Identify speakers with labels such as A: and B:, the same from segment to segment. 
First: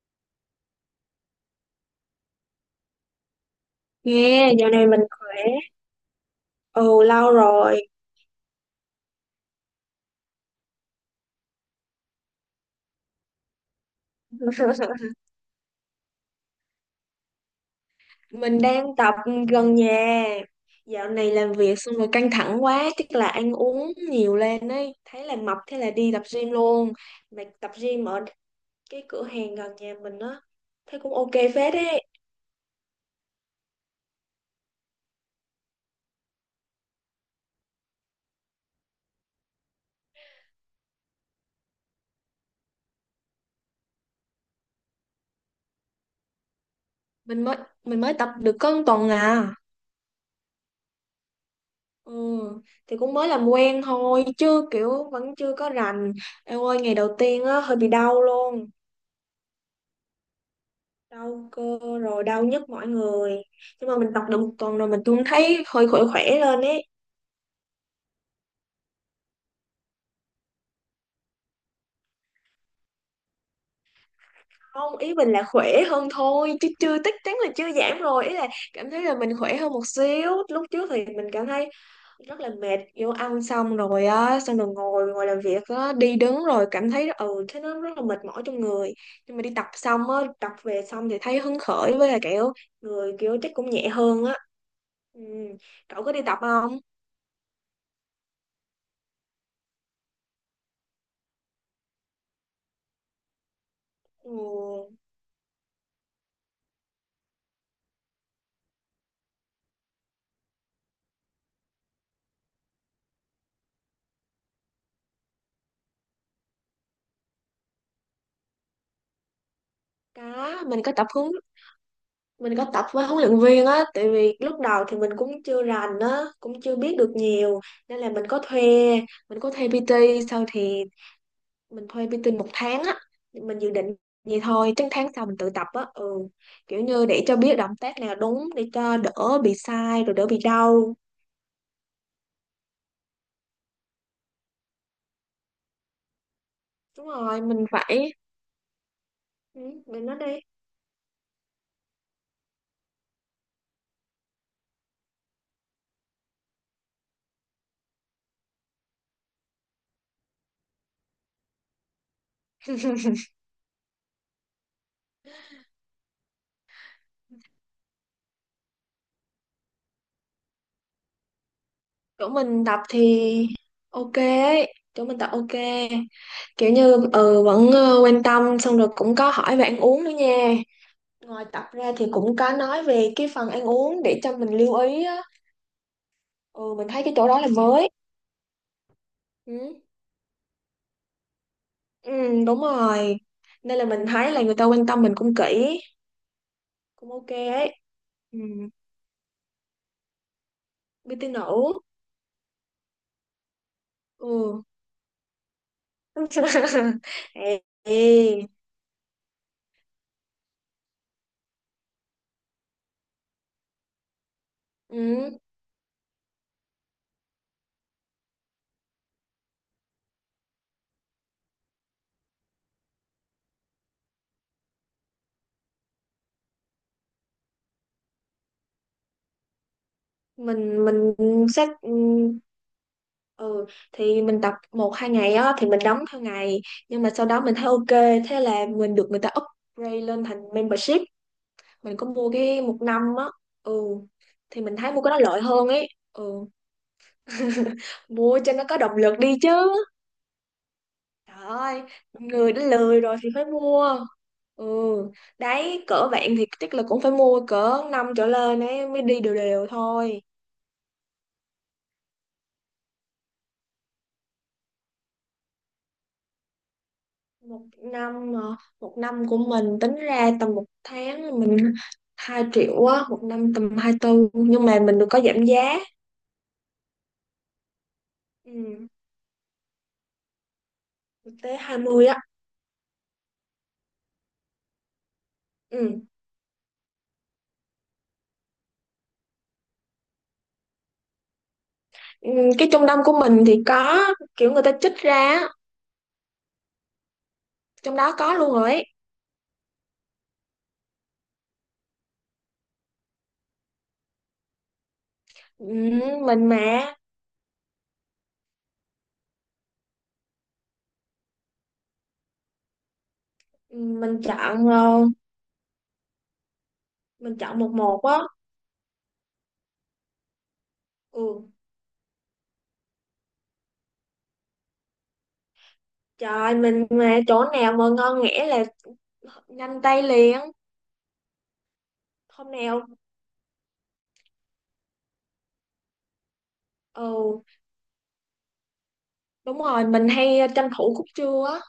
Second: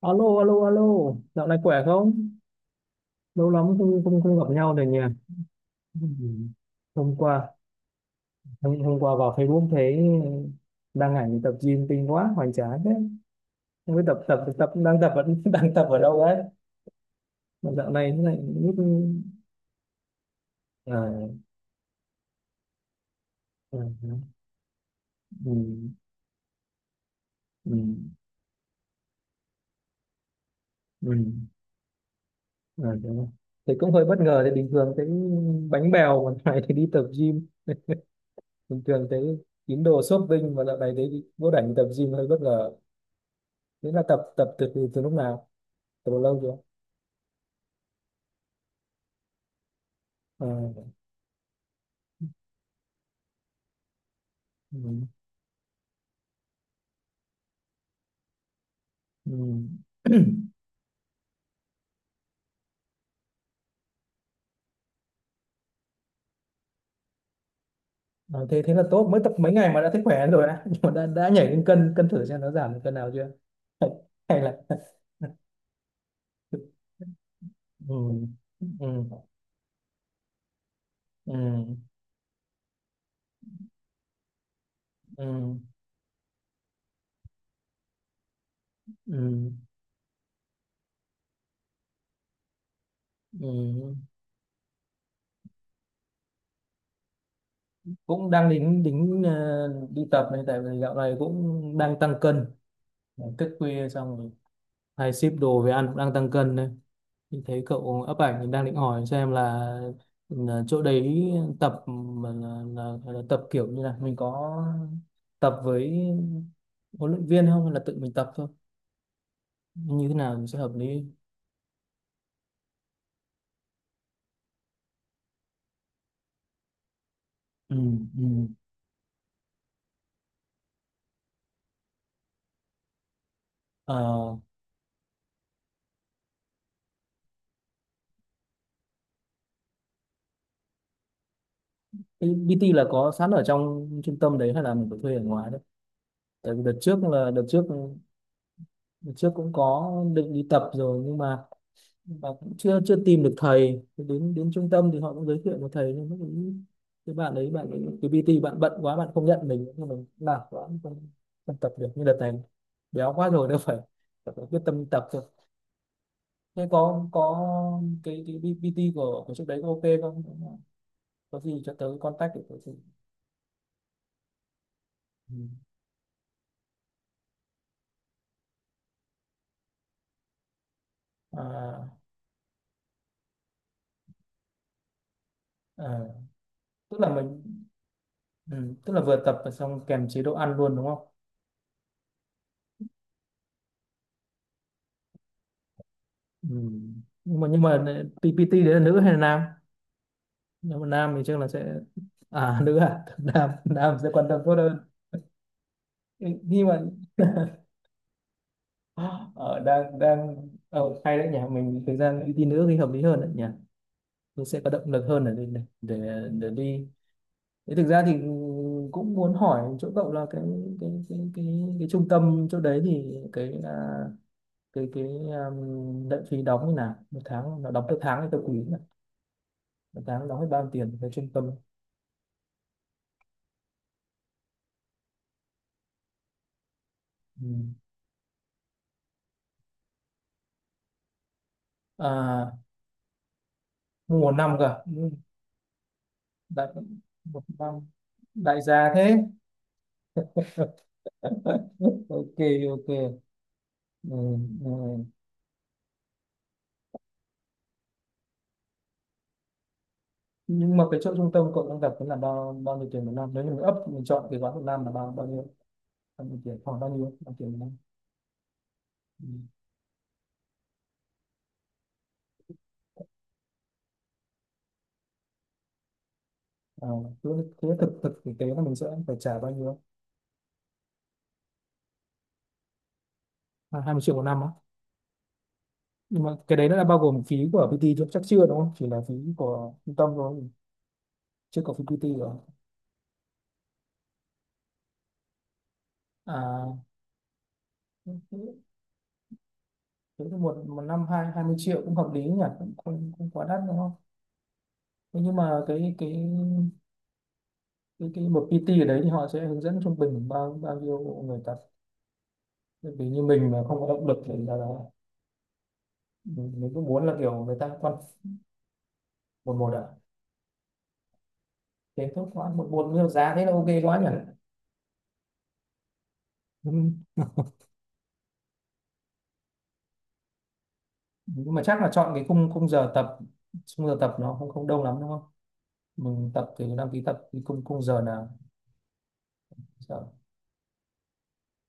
A: Alo, alo, alo, dạo này khỏe không? Lâu lắm không không, không
B: Nghe,
A: gặp
B: dạo
A: nhau rồi
B: này
A: nhỉ?
B: mình khỏe.
A: Ừ.
B: Ồ,
A: Hôm
B: lâu
A: qua,
B: rồi.
A: hôm qua vào Facebook thấy đăng ảnh tập gym kinh quá, hoành tráng thế. Không biết tập tập tập đang tập vẫn đang tập ở đâu đấy? Mà dạo này thế này
B: Mình
A: lúc
B: đang tập gần nhà.
A: à,
B: Dạo này làm việc xong rồi căng thẳng quá, chắc là ăn
A: à, à,
B: uống nhiều lên ấy. Thấy là
A: ừ,
B: mập, thế là đi tập gym luôn. Mà tập
A: ừ,
B: gym ở cái cửa hàng gần nhà mình á. Thấy
A: ừ,
B: cũng ok phết ấy.
A: à, đúng rồi. Thì cũng hơi bất ngờ, thì bình thường thấy bánh bèo còn dạo này thì đi tập gym, bình thường thấy tín đồ shopping mà dạo này thấy đi vô đảnh tập gym hơi bất ngờ. Thế là tập tập từ từ, từ lúc nào? Từ lâu chưa?
B: Mình mới mình mới tập được có một tuần à.
A: À,
B: Ừ, thì cũng mới làm quen thôi, chứ
A: ừ,
B: kiểu vẫn chưa có rành. Em ơi, ngày đầu tiên á hơi bị đau luôn.
A: ừ.
B: Đau cơ rồi đau nhức mọi người, nhưng mà mình tập được một tuần rồi, mình cũng thấy hơi khỏe khỏe lên ấy.
A: À, thế thế là tốt, mới tập mấy ngày mà đã thấy khỏe rồi á. Nhưng mà đã nhảy lên cân cân thử xem nó giảm được cân nào chưa. Hay, hay là
B: Không, ý mình là khỏe hơn thôi, chứ chưa chắc chắn là chưa
A: ừ,
B: giảm rồi, ý là
A: ừ,
B: cảm thấy là mình khỏe hơn một xíu. Lúc trước thì mình cảm thấy
A: ừ,
B: rất là mệt, vô ăn xong rồi á, xong rồi ngồi ngồi làm
A: ừ,
B: việc á, đi đứng rồi cảm thấy thế nó rất là mệt mỏi trong người. Nhưng mà
A: ừ,
B: đi tập xong á, tập về xong thì thấy hứng khởi, với là kiểu người kiểu
A: ừ.
B: chắc cũng nhẹ hơn á. Ừ. Cậu có đi tập không?
A: Cũng đang đính đính đi tập này, tại vì dạo này cũng đang tăng cân, thức khuya xong rồi
B: Ừ.
A: hay ship đồ về ăn cũng đang tăng cân đấy. Mình thấy cậu up ảnh, mình đang định hỏi xem là chỗ đấy tập mà là, là tập kiểu như là mình có tập với huấn luyện viên không hay là tự mình tập thôi, như thế nào thì
B: Có,
A: sẽ hợp lý.
B: mình có tập với huấn luyện viên á, tại vì lúc đầu thì mình cũng chưa rành á, cũng chưa biết được nhiều,
A: Ừ,
B: nên là
A: ừ.
B: mình có thuê PT. Sau thì mình thuê PT một tháng á, mình dự định
A: Ờ,
B: vậy thôi, chắc tháng sau mình tự tập á. Ừ, kiểu như để cho biết động tác nào đúng, để cho đỡ bị sai, rồi đỡ bị đau.
A: cái PT là có sẵn ở trong trung tâm đấy hay là mình phải thuê ở ngoài đấy? Tại vì đợt trước
B: Đúng
A: là
B: rồi,
A: đợt trước, đợt trước cũng có
B: mình nói
A: định
B: đi.
A: đi tập rồi nhưng mà và cũng chưa chưa tìm được thầy. Thì đến đến trung tâm thì họ cũng giới thiệu một thầy nhưng mà cũng cái bạn ấy, cái PT bạn bận quá, bạn không nhận mình, nhưng mình làm quá không tập được như đợt này. Béo quá rồi đâu, phải tập, phải có quyết tâm tập thôi. Thế có cái PT của trước đấy có ok không? Có gì cho tớ
B: chỗ
A: contact để tớ
B: mình
A: thử.
B: tập thì ok, Chỗ mình tập
A: Ừ.
B: ok, kiểu như vẫn quan tâm, xong rồi cũng có hỏi về ăn uống nữa nha. Ngoài tập
A: À,
B: ra thì cũng có nói về cái phần ăn uống để cho mình lưu ý á.
A: à,
B: Ừ mình
A: tức
B: thấy cái
A: là
B: chỗ đó
A: mình
B: là mới.
A: ừ, tức là vừa tập và
B: Ừ,
A: xong kèm chế độ ăn luôn đúng không?
B: ừ, đúng rồi, nên là mình thấy là người ta quan tâm mình cũng kỹ,
A: Ừ.
B: cũng ok
A: nhưng mà nhưng
B: ấy.
A: mà
B: Ừ,
A: PT đấy là nữ hay là nam? Nếu mà nam thì
B: BT
A: chắc là
B: nữ.
A: sẽ à nữ à, nam nam sẽ quan tâm tốt
B: Ừ.
A: hơn. Ừ, nhưng mà
B: Ê, ê.
A: ở đang đang ở hay đấy nhỉ, mình thực ra ưu tiên nữ thì hợp lý hơn đấy nhỉ, mình sẽ có động lực hơn
B: ừ
A: để để đi. Thế thực ra thì cũng muốn hỏi chỗ cậu là cái cái trung tâm chỗ đấy thì cái à, cái lệ phí đóng như nào, một tháng nó đóng theo tháng hay theo quý nhỉ? Một tháng đóng hết bao nhiêu
B: mình
A: tiền về trung
B: mình
A: tâm?
B: xét, ừ thì mình tập một hai ngày á thì mình đóng theo ngày, nhưng mà sau đó
A: Ừ.
B: mình thấy ok, thế là mình được người ta upgrade lên thành membership. Mình có mua
A: À
B: cái một năm á. Ừ,
A: mua năm
B: thì
A: cơ.
B: mình thấy mua
A: Ừ,
B: cái đó lợi hơn ấy. Ừ.
A: đại một năm,
B: Mua cho
A: đại
B: nó có
A: gia
B: động
A: thế.
B: lực đi chứ. Trời ơi,
A: Ok,
B: người đã
A: ok,
B: lười rồi thì phải mua.
A: ừ,
B: Ừ,
A: ừ.
B: đấy, cỡ bạn thì chắc là cũng phải mua cỡ năm trở lên ấy mới đi đều đều thôi.
A: Nhưng mà cái chỗ trung tâm cậu đang gặp là bao bao nhiêu tiền một năm? Nếu như mình up, mình chọn cái gói một năm là bao bao nhiêu, bao nhiêu tiền, khoảng bao nhiêu, bao nhiêu tiền
B: một
A: một năm?
B: năm mà Một năm
A: Ừ.
B: của mình tính ra tầm một tháng là mình 2 triệu á, một năm tầm 24, nhưng mà mình được có giảm giá.
A: À, cứ thế thực thực thực tế là mình sẽ
B: Ừ,
A: phải trả bao nhiêu?
B: được tới 20 á.
A: À, 20 triệu một năm á?
B: Ừ.
A: Nhưng mà cái đấy nó đã bao gồm phí của PT chứ chắc chưa đúng không, chỉ là phí của trung tâm thôi, chưa có phí PT
B: Ừ,
A: rồi.
B: cái trung tâm của mình thì có kiểu người ta trích ra á,
A: À,
B: trong đó có luôn
A: thế
B: rồi ấy.
A: thế thì một một năm hai hai mươi triệu cũng hợp lý nhỉ, cũng không quá đắt đúng không? Thế nhưng mà
B: Ừ,
A: cái cái
B: mình mà,
A: cái cái một PT ở đấy thì họ sẽ hướng dẫn trung bình bao bao nhiêu người tập? Bởi vì như mình mà
B: ừ,
A: không có động lực thì là mình cứ muốn là
B: mình
A: kiểu người
B: chọn
A: ta
B: một
A: con
B: một á.
A: một một ạ.
B: Ừ.
A: Thế tốt quá, một một nhiều giá thế là ok quá nhỉ.
B: Trời, mình
A: nhưng,
B: mà chỗ nào mà ngon nghẻ là nhanh tay liền.
A: nhưng mà chắc là chọn cái khung
B: Hôm
A: khung
B: nào.
A: giờ tập, khung giờ tập nó không không đông lắm đúng không? Mình tập thì đăng ký tập thì
B: Ừ,
A: khung khung giờ nào,
B: đúng rồi,
A: giờ
B: mình hay tranh thủ khúc trưa á.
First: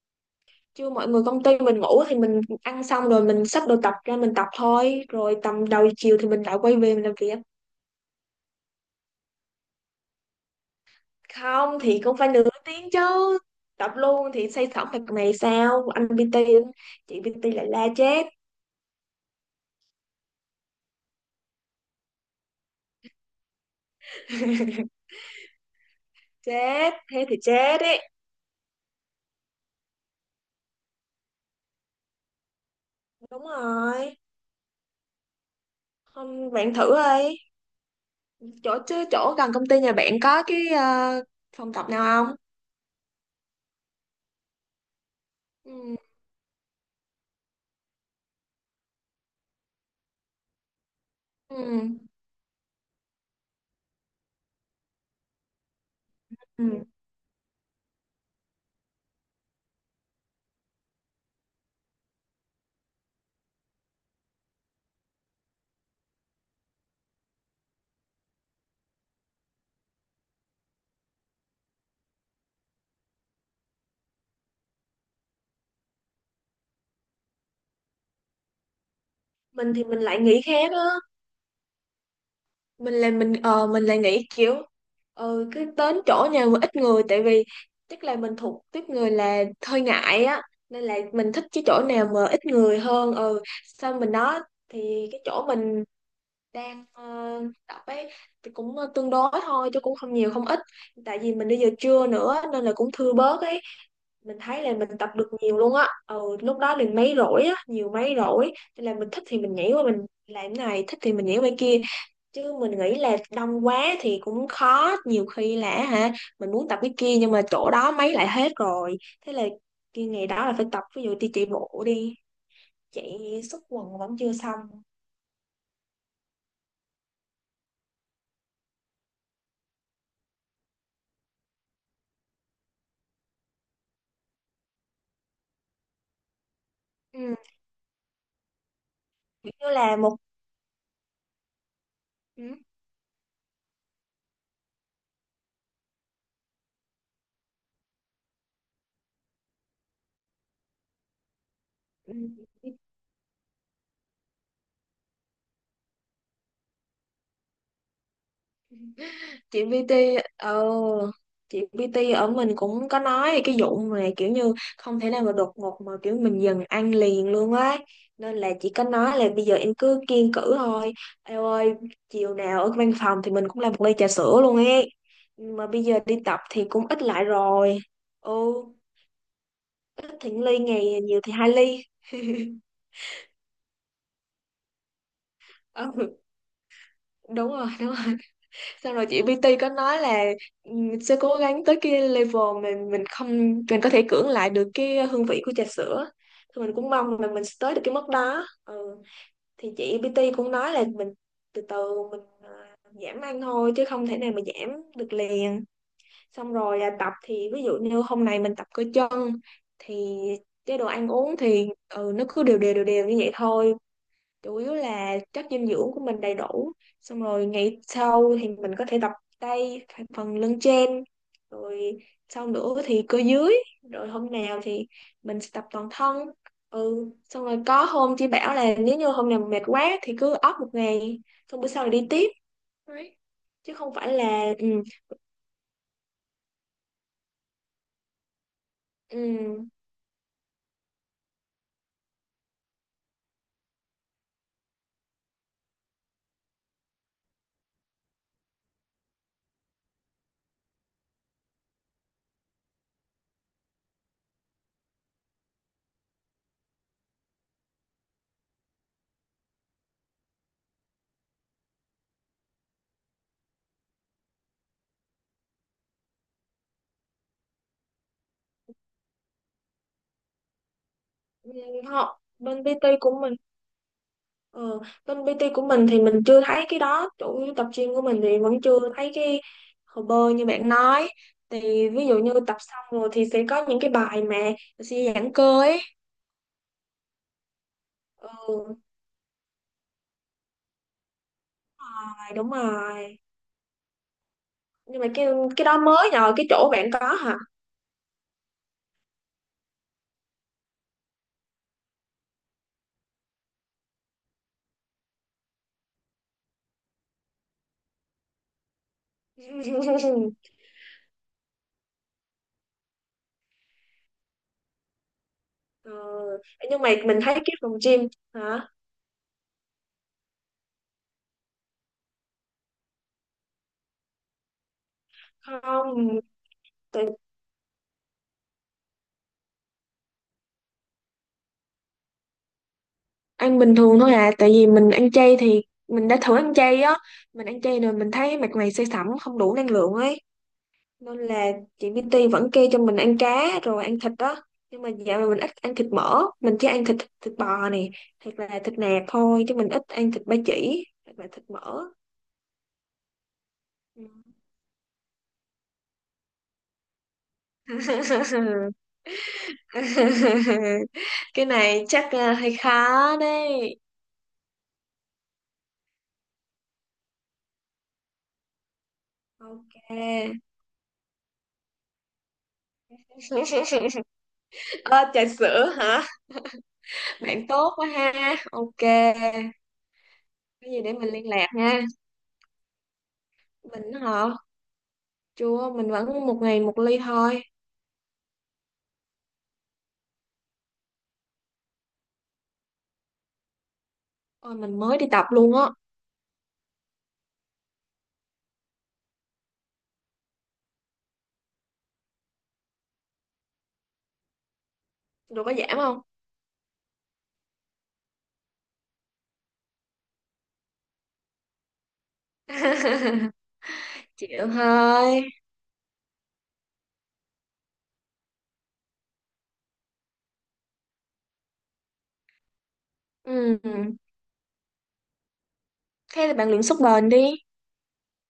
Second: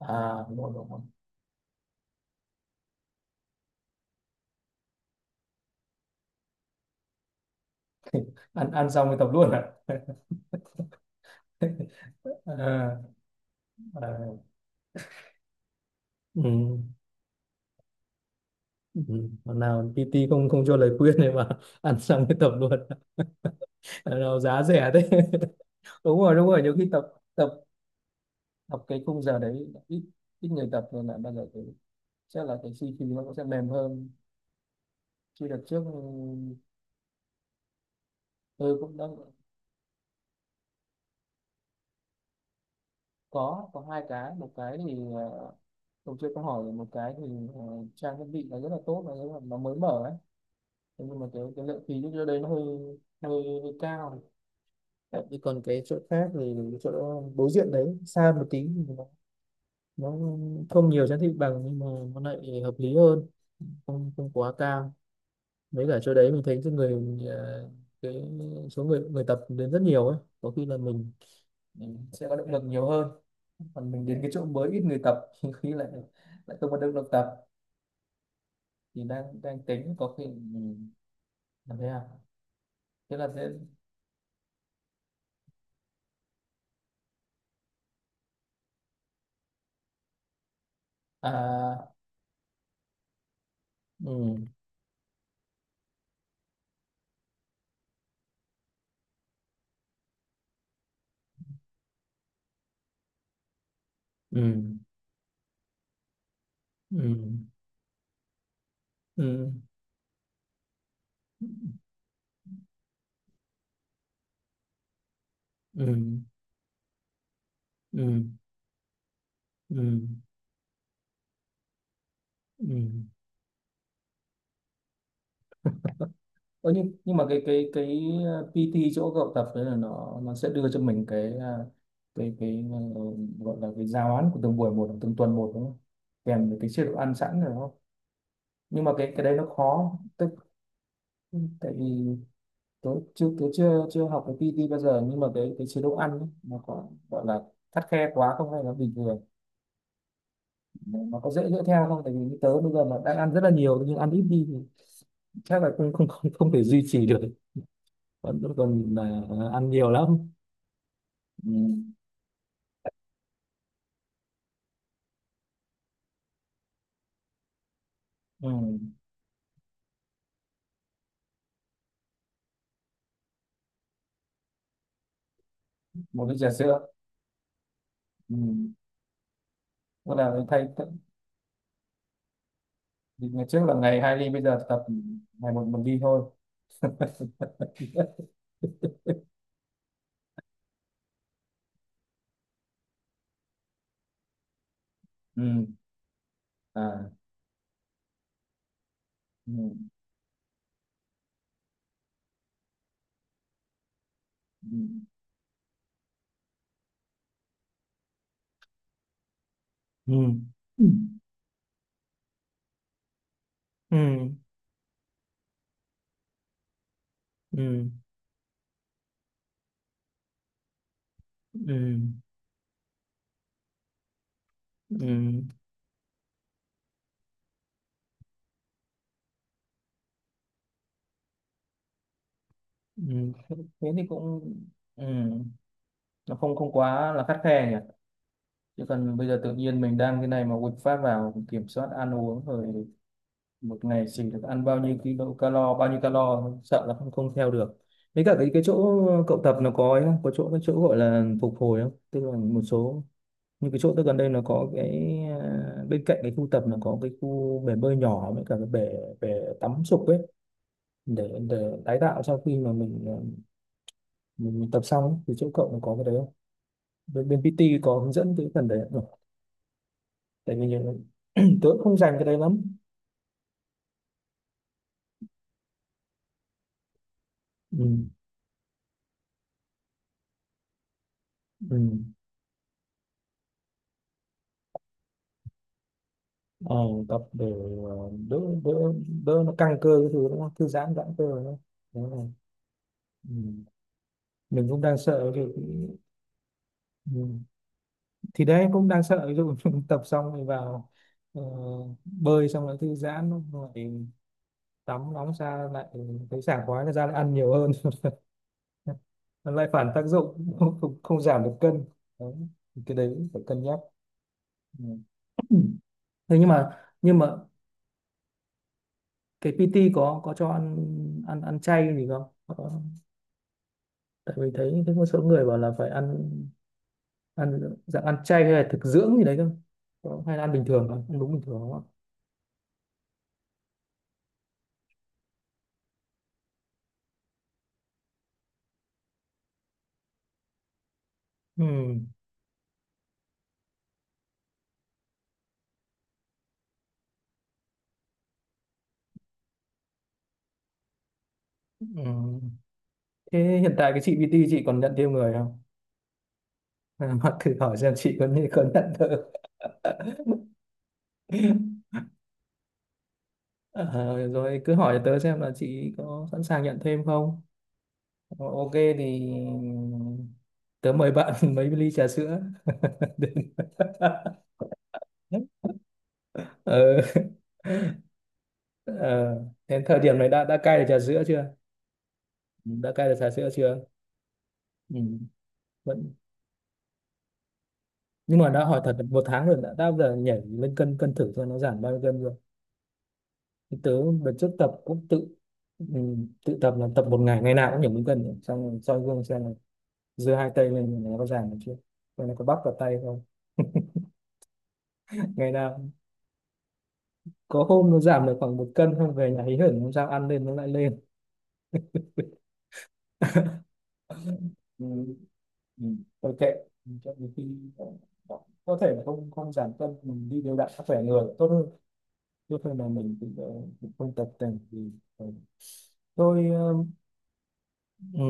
A: à đúng rồi, đúng
B: Chứ
A: rồi.
B: mọi người công ty mình ngủ thì mình ăn xong rồi mình xách đồ tập ra mình tập thôi. Rồi tầm đầu chiều thì mình lại quay về mình làm việc.
A: ăn ăn xong thì tập luôn ạ?
B: Không thì cũng phải nửa tiếng
A: À,
B: chứ. Tập
A: à,
B: luôn thì say sẩm mặt mày sao? Anh PT,
A: ừ.
B: chị PT lại la chết.
A: Ừ, hôm nào PT không không cho lời khuyên này mà ăn xong cái tập luôn, nào giá rẻ thế. Đúng rồi, đúng rồi, nhiều khi
B: Chết,
A: tập
B: thế thì
A: tập
B: chết đấy.
A: tập cái khung giờ đấy ít, ít người tập rồi lại bao giờ cái chắc là cái suy khí nó cũng
B: Đúng
A: sẽ mềm hơn.
B: rồi.
A: Chứ đợt trước ừ,
B: Không, bạn thử đi.
A: tôi cũng đã
B: Chỗ gần công ty nhà bạn có cái phòng tập nào không?
A: có hai cái, một cái thì
B: Ừ.
A: tôi chưa có hỏi, một cái thì ờ, trang thiết bị nó rất là tốt, là nó rất là, nó mới mở ấy. Thế nhưng mà cái
B: Ừ.
A: lượng khí lúc đó đấy nó hơi hơi, hơi cao. Đấy, còn cái chỗ khác thì
B: Ừ.
A: chỗ đối diện đấy xa một tí thì nó không nhiều trang thiết bằng nhưng mà nó lại hợp lý hơn, không không quá cao. Mấy cả chỗ đấy mình thấy cái người cái số người người tập đến rất nhiều ấy, có khi là mình sẽ có động lực nhiều hơn. Còn mình đến cái chỗ mới ít người tập thì khi lại, lại không có động lực tập, thì đang đang
B: Mình thì
A: tính
B: mình
A: có
B: lại
A: khi
B: nghĩ khác á.
A: mình làm thế nào,
B: Mình là
A: thế là
B: mình
A: sẽ
B: ờ mình lại nghĩ kiểu cứ đến chỗ nhà mà ít người, tại vì chắc là mình thuộc tiếp người là hơi ngại á, nên là mình thích cái chỗ
A: à
B: nào mà ít người hơn. Ừ, xong mình đó
A: ừ
B: thì cái chỗ mình đang tập ấy thì cũng tương đối thôi, chứ cũng không nhiều không ít, tại vì mình đi giờ trưa nữa nên là cũng thưa bớt ấy. Mình
A: ừ
B: thấy là mình tập được nhiều luôn á. Ừ, lúc đó mình
A: ừ
B: mấy rỗi á, nhiều mấy rỗi, nên là mình thích thì
A: ừ
B: mình nhảy qua mình làm cái này, thích thì mình nhảy qua kia. Chứ mình nghĩ là đông quá thì cũng khó, nhiều khi là
A: ừ ừ
B: hả mình muốn tập cái kia nhưng mà chỗ đó mấy
A: ừ.
B: lại hết rồi, thế là
A: Ừ,
B: kia ngày đó là phải tập ví dụ đi chạy bộ đi.
A: ừ.
B: Chạy xúc quần vẫn chưa xong.
A: Ơ nhưng mà cái cái PT chỗ cậu tập đấy là nó sẽ đưa cho mình cái cái gọi là cái giáo án của từng buổi một, từng tuần một đúng không? Kèm với cái chế độ ăn
B: Ừ,
A: sẵn rồi đúng không? Nhưng mà cái đấy nó
B: kiểu như
A: khó,
B: là một.
A: tức tại vì
B: Ừ.
A: tớ chưa chưa học cái PT bao giờ, nhưng mà cái chế độ ăn ấy, nó có gọi là khắt khe quá không hay là bình thường, nó có dễ dỡ theo không? Tại vì như tớ
B: Ừ.
A: bây giờ mà đang ăn rất là nhiều nhưng ăn ít đi thì chắc là không thể duy trì được, vẫn vẫn còn cuối cùng là ăn
B: chị
A: nhiều
B: PT
A: lắm.
B: ờ Chị bê
A: Ừ.
B: Tê ở mình cũng có nói về cái vụ mà kiểu như không thể nào mà đột ngột mà kiểu mình dần ăn liền luôn á, nên là chị
A: Ừ.
B: có nói là bây giờ em cứ kiêng cữ thôi em ơi. Chiều nào ở văn phòng thì mình cũng làm một ly trà sữa luôn ấy. Nhưng mà bây giờ đi
A: Một ly
B: tập
A: trà
B: thì
A: sữa.
B: cũng ít lại rồi. Ừ,
A: Ừ.
B: ít
A: Tức
B: thì
A: là
B: một ly
A: thay thay-
B: ngày, nhiều thì hai ly.
A: thì ngày trước là ngày hai ly, bây giờ tập ngày một một ly
B: Ừ,
A: thôi.
B: đúng rồi, đúng rồi, xong rồi chị PT có nói là, sẽ cố gắng tới cái level mà mình không mình có thể cưỡng lại được cái hương vị của trà
A: Ừ.
B: sữa, thì mình cũng
A: À
B: mong là mình sẽ tới được cái mức đó. Ừ. Thì
A: ừ.
B: chị PT cũng nói là mình từ từ mình giảm ăn thôi chứ không thể nào mà
A: Ừ.
B: giảm được liền. Xong rồi tập thì ví dụ như hôm nay mình tập cơ chân
A: Ừ
B: thì chế
A: Ừ.
B: độ ăn uống thì nó cứ đều đều đều đều như vậy thôi, chủ yếu là chất dinh dưỡng của mình đầy đủ. Xong rồi
A: Ừ
B: ngày
A: ừ
B: sau thì mình có thể tập tay, phần lưng trên.
A: ừ
B: Rồi sau nữa thì cơ dưới. Rồi hôm nào thì mình sẽ
A: ừ
B: tập toàn thân. Ừ, xong rồi có hôm chị bảo là nếu như hôm nào mệt quá thì cứ off một ngày, xong bữa sau là đi tiếp.
A: ừ
B: Đấy.
A: thế
B: Chứ
A: thế
B: không
A: thì
B: phải
A: cũng
B: là
A: ừ. Nó không không quá là khắt khe nhỉ, chứ còn bây giờ tự
B: ừ,
A: nhiên mình đang cái này mà quật phát vào kiểm soát ăn uống rồi, một ngày chỉ được ăn bao nhiêu kilo calo, bao nhiêu calo, sợ là không không theo được. Với cả cái chỗ cậu tập nó có ấy không, có chỗ cái chỗ gọi là phục hồi không, tức là một số như cái chỗ tôi gần đây nó có cái à, bên cạnh cái khu tập nó có cái khu bể bơi nhỏ với cả cái bể, bể tắm sục ấy, để tái tạo sau khi mà mình à, mình tập xong ấy. Thì chỗ cậu nó có cái đấy không, bên, bên PT có hướng dẫn cái phần đấy không? Tại vì
B: ừ,
A: tôi cũng không dành cái đấy lắm.
B: họ bên PT của mình Ờ, bên PT của mình thì mình chưa thấy cái đó. Chủ tập
A: Ừ.
B: gym của mình thì vẫn chưa thấy cái hồ bơi như bạn nói.
A: Ừ.
B: Thì ví dụ như tập xong rồi thì sẽ có những cái bài mà sẽ giãn cơ ấy.
A: Ờ, tập để
B: Ừ,
A: đỡ đỡ
B: đúng
A: đỡ nó căng cơ cái thứ đúng không, thư giãn, giãn cơ đúng không, đúng rồi.
B: rồi, đúng rồi.
A: Ừ. Mình cũng đang
B: Nhưng mà cái
A: sợ thì
B: cái đó mới nhờ cái chỗ bạn có hả.
A: ừ. Thì đấy cũng đang sợ ví dụ tập xong rồi vào ờ, bơi xong lại thư giãn rồi tắm nóng ra lại thấy sảng khoái ra lại ăn nhiều hơn, nó lại phản tác dụng, không giảm được cân. Đấy. Thì cái đấy cũng phải cân nhắc. Ừ.
B: Ừ.
A: Thế nhưng mà
B: Nhưng mà
A: nhưng
B: mình thấy
A: mà
B: cái phòng gym. Hả?
A: cái PT có cho ăn ăn ăn chay gì không? Có tại vì thấy thấy một số người bảo là phải
B: Không,
A: ăn,
B: tại,
A: ăn dạng ăn chay hay là thực dưỡng gì đấy cơ. Hay là ăn bình thường không, ăn đúng bình thường không ạ?
B: ăn bình thường thôi à, tại vì mình ăn chay thì, mình đã thử ăn chay á, mình ăn chay rồi mình thấy mặt mày say sẩm, không đủ năng lượng ấy, nên là
A: Ừ.
B: chị BT vẫn kêu cho mình ăn cá rồi ăn thịt đó. Nhưng mà dạo này mình ít ăn thịt mỡ, mình chỉ ăn thịt thịt bò này, hoặc là thịt nạc thôi, chứ mình ít ăn thịt ba chỉ hoặc là thịt mỡ.
A: Ừ. Thế hiện tại cái
B: Ừ.
A: chị BT chị còn nhận thêm người không, hoặc thử hỏi xem chị có như có nhận tớ.
B: Cái này chắc là hơi khó đấy.
A: Ờ, rồi cứ hỏi tớ xem là chị có sẵn sàng nhận thêm không. Ờ, ok thì
B: Ok.
A: tớ mời bạn mấy ly trà sữa.
B: Ơ, trà sữa hả?
A: Ờ,
B: Bạn tốt quá ha. Ok.
A: ờ, đến thời điểm này đã
B: Cái
A: cai
B: gì
A: được
B: để
A: trà
B: mình
A: sữa
B: liên
A: chưa,
B: lạc nha.
A: đã cai được trà sữa chưa?
B: Mình hả?
A: Ừ.
B: Chưa, mình
A: Vẫn,
B: vẫn một ngày một ly thôi.
A: nhưng mà đã hỏi thật là một tháng rồi, đã bao giờ nhảy lên cân cân thử cho nó giảm bao nhiêu cân rồi thì tớ đợt trước
B: Ôi,
A: tập
B: mình mới
A: cũng
B: đi tập
A: tự
B: luôn á.
A: ừ, tự tập là tập một ngày, ngày nào cũng nhảy lên cân rồi. Xong rồi soi gương xem là giơ hai tay lên nó có giảm được chưa, rồi nó có bắp vào tay không,
B: Rồi
A: ngày
B: có giảm
A: nào
B: không?
A: có hôm nó giảm được khoảng một cân. Không về nhà hí hửng hôm sau ăn lên nó lại lên.
B: Chịu
A: Ừ.
B: thôi.
A: Ừ. Thôi kệ, cho đến khi có thể là không không giảm cân mình đi đều đặn sức khỏe người tốt hơn lúc này là mình cũng,
B: Ừ.
A: cũng không tập tành thì ờ,
B: Thế là
A: tôi
B: bạn luyện sức bền đi.
A: ừ,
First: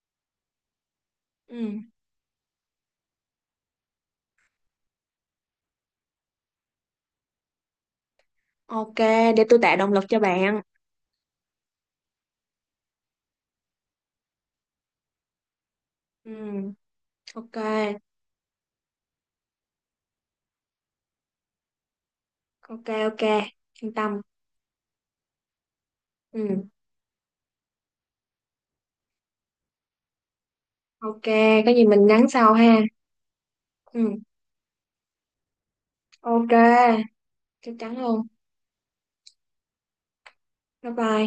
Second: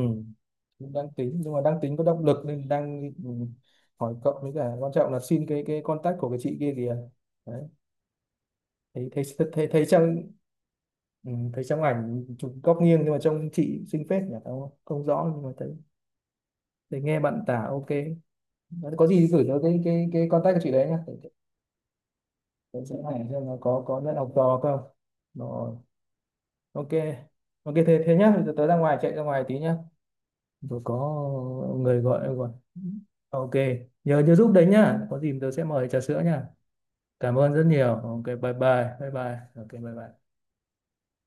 A: cũng đang tính nhưng mà
B: Ừ.
A: đang tính có động lực nên đang hỏi cậu với cả quan trọng là xin cái contact của cái chị kia kìa đấy.
B: Ok,
A: thấy thấy
B: để tôi
A: thấy,
B: tạo
A: thấy
B: động lực cho
A: trong
B: bạn.
A: ừ, thấy trong ảnh chụp góc nghiêng nhưng mà trông chị xinh phết nhỉ, không không rõ nhưng mà thấy,
B: Ừ.
A: thấy nghe bạn
B: Ok,
A: tả ok. Đấy, có gì gửi cho cái cái contact của chị đấy nhá để
B: ok,
A: sẽ hỏi
B: ok.
A: xem nó
B: Yên
A: có nhận
B: tâm.
A: học trò không. Rồi
B: Ừ.
A: ok, ok thế thế nhá, bây giờ tớ ra ngoài, chạy ra ngoài tí nhá, tôi có
B: Ok, có gì
A: người
B: mình
A: gọi
B: nhắn
A: em rồi.
B: sau ha.
A: Ok,
B: Ừ.
A: nhớ nhớ giúp đấy nhá, có gì tớ sẽ mời trà sữa nhá,
B: Ok,
A: cảm ơn rất
B: chắc
A: nhiều.
B: chắn
A: Ok
B: luôn.
A: bye bye, bye bye ok bye bye.
B: Bye bye.